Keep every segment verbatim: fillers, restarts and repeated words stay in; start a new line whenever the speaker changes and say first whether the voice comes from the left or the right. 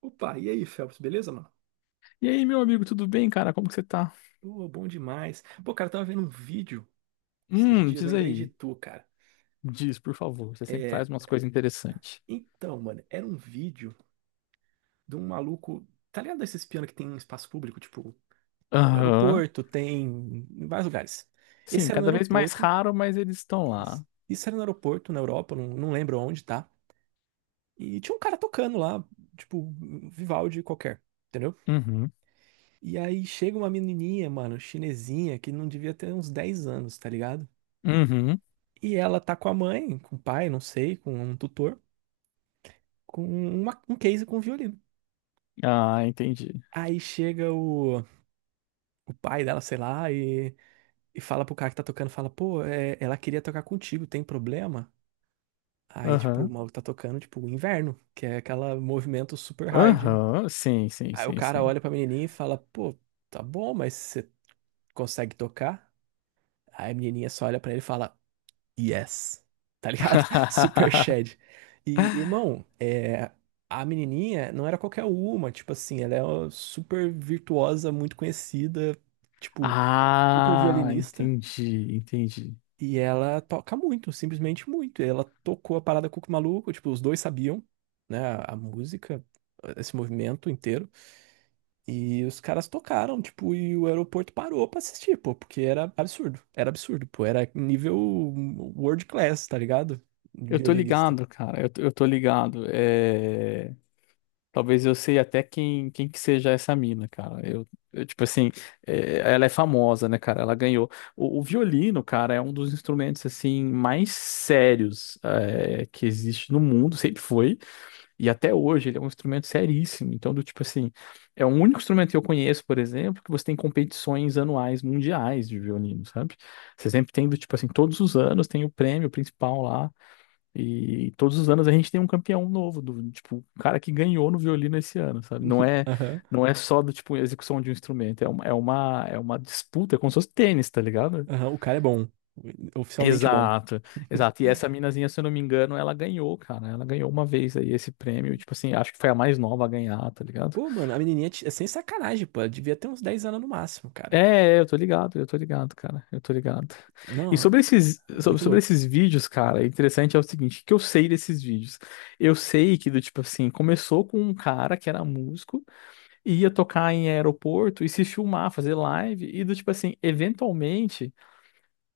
right: Opa, e aí, Phelps, beleza, mano?
left: E aí, meu amigo, tudo bem, cara? Como que você tá?
right: Pô, bom demais. Pô, cara, eu tava vendo um vídeo esses
left: Hum,
right: dias,
left: diz
right: lembrei de
left: aí.
right: tu, cara.
left: Diz, por favor. Você sempre
right: É,
left: traz umas coisas interessantes.
right: então, mano, era um vídeo de um maluco, tá ligado esses pianos que tem em espaço público, tipo, no
left: Aham.
right: aeroporto, tem em vários lugares. Esse
left: Sim,
right: era no
left: cada vez mais
right: aeroporto,
left: raro, mas eles estão
right: isso,
left: lá.
right: isso era no aeroporto, na Europa, não, não lembro onde, tá? E tinha um cara tocando lá, tipo, Vivaldi qualquer. Entendeu?
left: Uhum.
right: E aí chega uma menininha, mano, chinesinha, que não devia ter uns dez anos, tá ligado?
left: Uhum.
right: E ela tá com a mãe, com o pai, não sei, com um tutor, com uma- um case com um violino.
left: Ah, entendi.
right: Aí chega o, o pai dela, sei lá, e, e fala pro cara que tá tocando, fala, pô, é, ela queria tocar contigo, tem problema? Aí, tipo, o
left: Aham.
right: maluco tá tocando, tipo, o inverno, que é aquele movimento super hard.
left: Aham. Sim, sim,
right: Aí o
left: sim,
right: cara
left: sim.
right: olha pra menininha e fala, pô, tá bom, mas você consegue tocar? Aí a menininha só olha pra ele e fala, yes. Tá ligado? Super Shed. E, irmão, é, a menininha não era qualquer uma, tipo assim, ela é uma super virtuosa, muito conhecida, tipo, super
left: Ah,
right: violinista,
left: entendi, entendi.
right: e ela toca muito, simplesmente muito. E ela tocou a parada Cuco Maluco, tipo, os dois sabiam, né, a, a música, esse movimento inteiro. E os caras tocaram, tipo, e o aeroporto parou pra assistir, pô, porque era absurdo. Era absurdo, pô. Era nível world class, tá ligado?
left: Eu tô
right: Violinista.
left: ligado, cara. Eu, tô- eu tô ligado. é Talvez eu sei até quem, quem que seja essa mina, cara. Eu, eu, tipo assim, é, ela é famosa, né, cara? Ela ganhou. O, o violino, cara, é um dos instrumentos, assim, mais sérios, é, que existe no mundo, sempre foi. E até hoje ele é um instrumento seríssimo. Então, do tipo assim, é o único instrumento que eu conheço, por exemplo, que você tem competições anuais mundiais de violino, sabe? Você sempre tem, do tipo assim, todos os anos tem o prêmio principal lá. E todos os anos a gente tem um campeão novo, do tipo, o cara que ganhou no violino esse ano, sabe? Não é,
right: Aham.
left: não é só do tipo execução de um instrumento, é uma, é uma, é uma disputa, é como se fosse tênis, tá ligado?
right: Aham, o cara é bom. Oficialmente bom.
left: Exato, exato. E essa minazinha, se eu não me engano, ela ganhou, cara. Ela ganhou uma vez aí esse prêmio, tipo assim, acho que foi a mais nova a ganhar, tá ligado?
right: Pô, mano, a menininha t- é sem sacanagem, pô. Ela devia ter uns dez anos no máximo,
left: É,
right: cara.
left: é, eu tô ligado, eu tô ligado, cara, eu tô ligado. E
right: Não,
left: sobre esses,
right: é
left: sobre,
right: muito
left: sobre
right: louco.
left: esses vídeos, cara, interessante é o seguinte, o que eu sei desses vídeos? Eu sei que, do tipo assim, começou com um cara que era músico, e ia tocar em aeroporto e se filmar, fazer live, e do tipo assim, eventualmente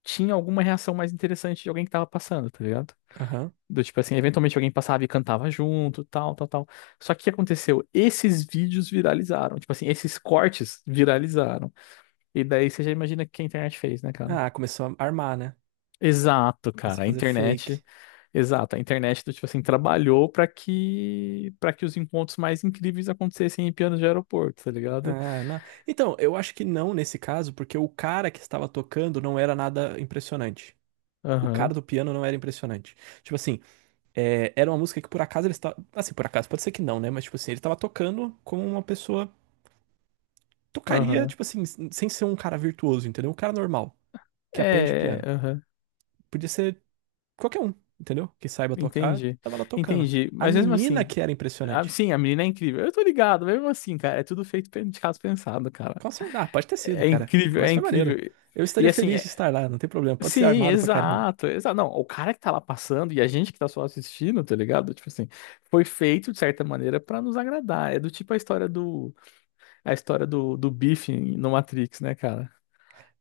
left: tinha alguma reação mais interessante de alguém que tava passando, tá ligado?
right: Aham.
left: Do tipo assim, eventualmente alguém passava e cantava junto, tal, tal, tal. Só que o que aconteceu? Esses vídeos viralizaram, tipo assim, esses cortes viralizaram. E daí você já imagina o que a internet fez, né, cara?
right: Ah, começou a armar, né?
left: Exato,
right: Começou
left: cara.
right: a
left: A
right: fazer fake.
left: internet, exato. A internet, do tipo assim, trabalhou para que para que os encontros mais incríveis acontecessem em pianos de aeroporto, tá ligado?
right: Ah, não. Então, eu acho que não nesse caso, porque o cara que estava tocando não era nada impressionante. O
left: Aham,
right: cara do piano não era impressionante. Tipo assim, é, era uma música que por acaso ele estava. Assim, por acaso, pode ser que não, né? Mas, tipo assim, ele estava tocando como uma pessoa tocaria,
left: aham.
right: tipo assim, sem ser um cara virtuoso, entendeu? Um cara normal, que aprende
left: É,
right: piano.
left: aham.
right: Podia ser qualquer um, entendeu? Que saiba tocar,
left: Entendi.
right: tava lá tocando.
left: Entendi.
right: A
left: Mas mesmo
right: menina
left: assim,
right: que era
left: a-
right: impressionante.
left: sim, a menina é incrível. Eu tô ligado, mesmo assim, cara, é tudo feito pe- de caso pensado, cara.
right: Com certeza, ah, pode ter sido,
left: É
right: cara.
left: incrível,
right: Mas
left: é
right: foi
left: incrível.
right: maneiro. Eu
left: E
right: estaria
left: assim,
right: feliz de estar lá, não tem problema. Pode ser
left: sim,
right: armado pra caramba.
left: exato, exato. Não, o cara que tá lá passando e a gente que tá só assistindo, tá ligado? Tipo assim, foi feito de certa maneira pra nos agradar. É do tipo a história do a história do, do bife no Matrix, né, cara?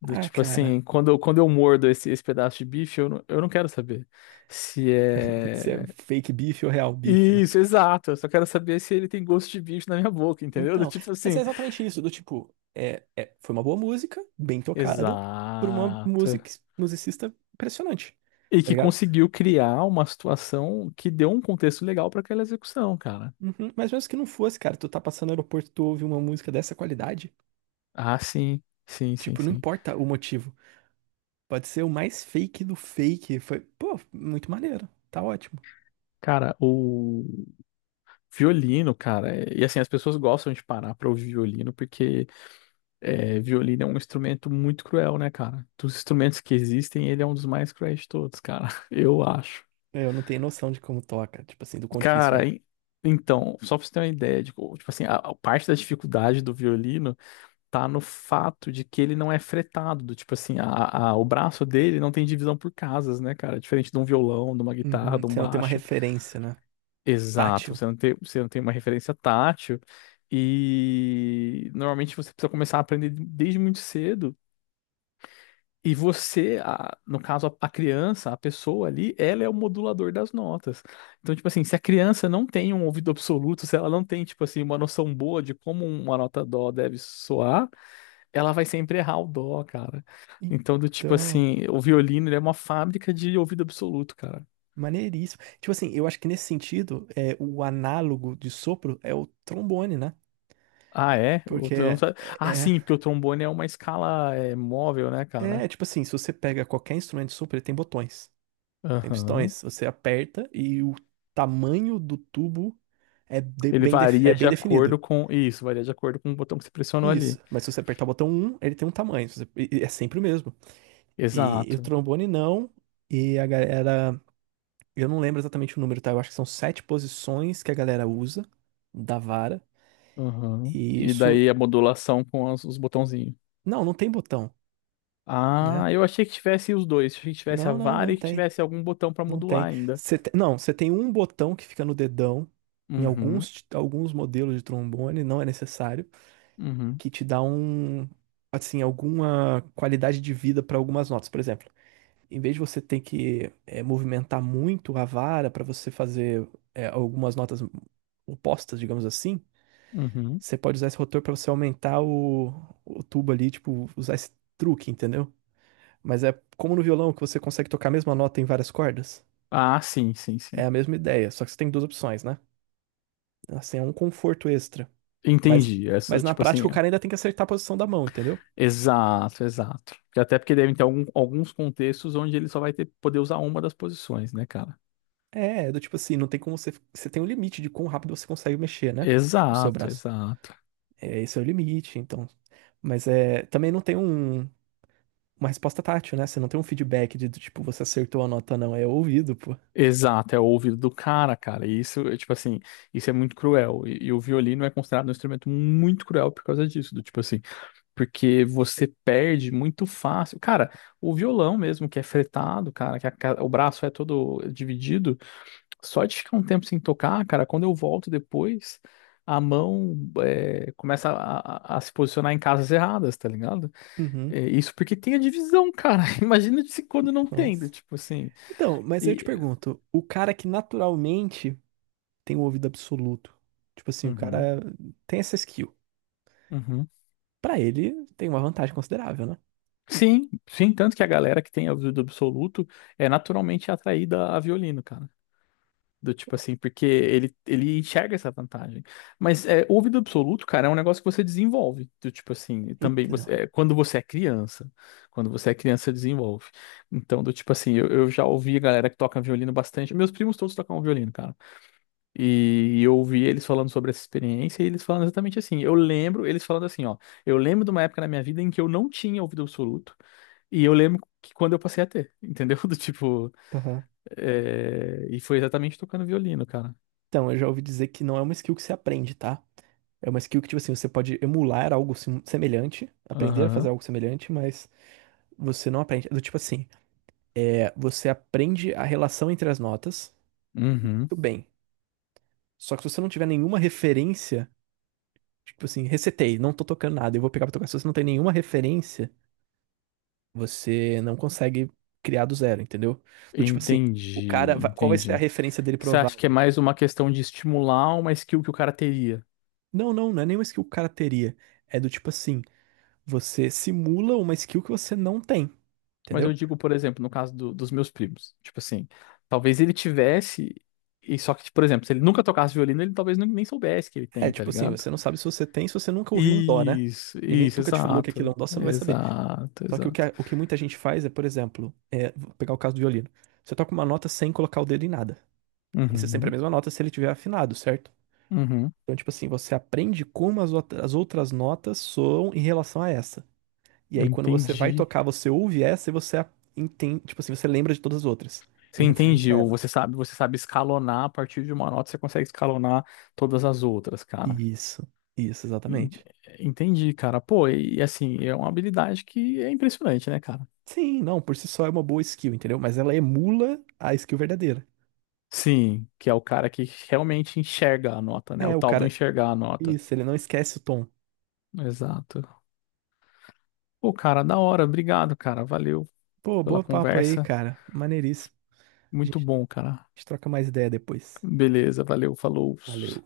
left: Do
right: Ah,
left: tipo assim,
right: cara,
left: quando eu, quando eu mordo esse, esse pedaço de bife, eu não, eu não quero saber se
right: se
left: é.
right: é fake beef ou real beef, né?
left: Isso, exato. Eu só quero saber se ele tem gosto de bife na minha boca, entendeu? Do
right: Então,
left: tipo
right: mas é
left: assim,
right: exatamente isso, do tipo, é, é- foi uma boa música, bem tocada, por uma
left: exato.
right: music, musicista impressionante,
left: E
right: tá
left: que
right: ligado?
left: conseguiu criar uma situação que deu um contexto legal pra aquela execução, cara.
right: Uhum, mas mesmo que não fosse, cara, tu tá passando no aeroporto, tu ouve uma música dessa qualidade,
left: Ah, sim, sim, sim,
right: tipo, não
left: sim.
right: importa o motivo, pode ser o mais fake do fake, foi, pô, muito maneiro, tá ótimo.
left: Cara, o violino, cara, é- e assim, as pessoas gostam de parar pra ouvir violino porque é, violino é um instrumento muito cruel, né, cara? Dos instrumentos que existem, ele é um dos mais cruéis de todos, cara, eu acho.
right: Eu não tenho noção de como toca, tipo assim, do quão difícil
left: Cara,
right: é.
left: e- então, só pra você ter uma ideia, de co- tipo assim, a, a parte da dificuldade do violino tá no fato de que ele não é fretado, do tipo assim, a, a- o braço dele não tem divisão por casas, né, cara? Diferente de um violão, de uma guitarra,
right: Uhum,
left: de um
right: você não tem uma
left: baixo.
right: referência, né?
left: Exato,
right: Tátil.
left: você não tem, você não tem uma referência tátil e normalmente você precisa começar a aprender desde muito cedo. E você, a- no caso, a, a criança, a pessoa ali, ela é o modulador das notas. Então, tipo assim, se a criança não tem um ouvido absoluto, se ela não tem, tipo assim, uma noção boa de como uma nota dó deve soar, ela vai sempre errar o dó, cara. Então, do tipo
right: Então.
left: assim, o violino, ele é uma fábrica de ouvido absoluto, cara.
right: Maneiríssimo. Tipo assim, eu acho que nesse sentido, é, o análogo de sopro é o trombone, né?
left: Ah, é? O
right: Porque
left: trom-
right: é,
left: Ah,
right: é,
left: sim, porque o trombone é uma escala é, móvel, né,
right: é
left: cara?
right: é, tipo assim, se você pega qualquer instrumento de sopro, ele tem botões, tem
left: Aham.
right: pistões. Você aperta e o tamanho do tubo é de-
left: Ele
right: bem, def- é
left: varia de
right: bem
left: acordo
right: definido.
left: com. Isso, varia de acordo com o botão que você pressionou
right: Isso.
left: ali.
right: Mas se você apertar o botão um ele tem um tamanho. Se você- e- e é sempre o mesmo. E, e o
left: Exato.
right: trombone não. E a galera. Eu não lembro exatamente o número, tá? Eu acho que são sete posições que a galera usa da vara.
left: Aham.
right: E
left: E
right: isso.
left: daí a modulação com as- os botãozinhos.
right: Não, não tem botão, né?
left: Ah, eu achei que tivesse os dois. Achei que tivesse a
right: Não, não,
left: vara
right: não
left: e que
right: tem.
left: tivesse algum botão pra
right: Não
left: modular
right: tem.
left: ainda.
right: Você te- Não, você tem um botão que fica no dedão. Em
left: Uhum,
right: alguns, alguns modelos de trombone, não é necessário,
left: uhum,
right: que te dá um, assim, alguma qualidade de vida para algumas notas. Por exemplo, em vez de você ter que eh, movimentar muito a vara para você fazer eh, algumas notas opostas, digamos assim,
left: uhum.
right: você pode usar esse rotor para você aumentar o, o tubo ali, tipo, usar esse truque, entendeu? Mas é como no violão que você consegue tocar a mesma nota em várias cordas.
left: Ah, sim, sim,
right: É
left: sim.
right: a mesma ideia, só que você tem duas opções, né? Assim, é um conforto extra. Mas,
left: Entendi. Essa,
right: mas na
left: tipo assim.
right: prática o cara ainda tem que acertar a posição da mão, entendeu?
left: Exato, exato. Porque até porque devem ter algum- alguns contextos onde ele só vai ter, poder usar uma das posições, né, cara?
right: É, é do tipo assim, não tem como você. Você tem um limite de quão rápido você consegue mexer, né? O seu
left: Exato,
right: braço.
left: exato.
right: É, esse é o limite, então. Mas é, também não tem um, uma resposta tátil, né? Você não tem um feedback de, do tipo, você acertou a nota, não. É ouvido, pô.
left: Exato, é o ouvido do cara, cara. E isso, é, tipo assim, isso é muito cruel. E, e o violino é considerado um instrumento muito cruel por causa disso, do tipo assim, porque você perde muito fácil. Cara, o violão mesmo, que é fretado, cara, que a ca- o braço é todo dividido. Só de ficar um tempo sem tocar, cara, quando eu volto depois, a mão é, começa a, a- a se posicionar em casas erradas, tá ligado?
right: Uhum.
left: É, isso porque tem a divisão, cara. Imagina se quando não tem, do
right: Nossa.
left: tipo assim.
right: Então, mas aí eu te
left: E...
right: pergunto, o cara que naturalmente tem um ouvido absoluto. Tipo assim, o
left: Uhum,
right: cara tem essa skill.
left: uhum.
right: Pra ele, tem uma vantagem considerável, né?
left: Sim, sim, tanto que a galera que tem ouvido absoluto é naturalmente atraída a violino, cara. Do tipo assim, porque ele, ele enxerga essa vantagem. Mas é, ouvido absoluto, cara, é um negócio que você desenvolve. Do tipo assim, também
right: Então,
left: você, é, quando você é criança. Quando você é criança, você desenvolve. Então, do tipo assim, eu, eu já ouvi a galera que toca violino bastante. Meus primos todos tocam violino, cara. E eu ouvi eles falando sobre essa experiência e eles falando exatamente assim. Eu lembro, eles falando assim, ó. Eu lembro de uma época na minha vida em que eu não tinha ouvido absoluto. E eu lembro que quando eu passei a ter, entendeu? Do tipo.
right: aham.
left: é, E foi exatamente tocando violino, cara.
right: Então, eu já ouvi dizer que não é uma skill que se aprende, tá? É uma skill que, tipo assim, você pode emular algo sim- semelhante, aprender a fazer
left: Aham.
right: algo semelhante, mas você não aprende. É do tipo assim, é, você aprende a relação entre as notas,
left: Uhum.
right: tudo bem. Só que se você não tiver nenhuma referência, tipo assim, recetei, não tô tocando nada, eu vou pegar pra tocar. Se você não tem nenhuma referência, você não consegue criar do zero, entendeu? Do tipo assim, o
left: Entendi,
right: cara, vai- qual vai ser a
left: entendi.
right: referência dele
left: Você acha que é
right: provável?
left: mais uma questão de estimular uma skill que o cara teria?
right: Não, não, não é nenhuma skill que o cara teria. É do tipo assim, você simula uma skill que você não tem,
left: Mas eu
right: entendeu?
left: digo, por exemplo, no caso do- dos meus primos. Tipo assim, talvez ele tivesse, e só que, por exemplo, se ele nunca tocasse violino, ele talvez nu- nem soubesse que ele
right: É
left: tem, tá
right: tipo assim,
left: ligado?
right: você não sabe se você tem, se você nunca ouviu um dó, né?
left: Isso,
right: Ninguém
left: isso,
right: nunca te falou que aquilo é um
left: exato.
right: dó, você não vai saber.
left: Exato,
right: Só que o que,
left: exato.
right: a- o que muita gente faz é, por exemplo, é, vou pegar o caso do violino. Você toca uma nota sem colocar o dedo em nada. Vai ser sempre a
left: Uhum,
right: mesma nota se ele tiver afinado, certo?
left: uhum.
right: Então, tipo assim, você aprende como as, outra- as outras notas soam em relação a essa. E aí, quando você vai
left: Entendi.
right: tocar, você ouve essa e você a- entende, tipo assim, você lembra de todas as outras, em
left: Você
right: referência
left: entendi,
right: a
left: ou
right: ela.
left: você sabe, você sabe escalonar a partir de uma nota, você consegue escalonar todas as outras, cara.
right: Isso, isso,
left: En-
right: exatamente.
left: Entendi, cara. Pô, e e assim, é uma habilidade que é impressionante, né, cara?
right: Sim, não, por si só é uma boa skill, entendeu? Mas ela emula a skill verdadeira.
left: Sim, que é o cara que realmente enxerga a nota, né?
right: É,
left: O
right: o
left: tal do
right: cara.
left: enxergar a nota.
right: Isso, ele não esquece o tom.
left: Exato. Pô, cara, da hora. Obrigado, cara. Valeu
right: Pô,
left: pela
right: boa papo aí,
left: conversa.
right: cara. Maneiríssimo. A
left: Muito
right: gente,
left: bom, cara.
right: a gente troca mais ideia depois.
left: Beleza, valeu, falou.
right: Valeu.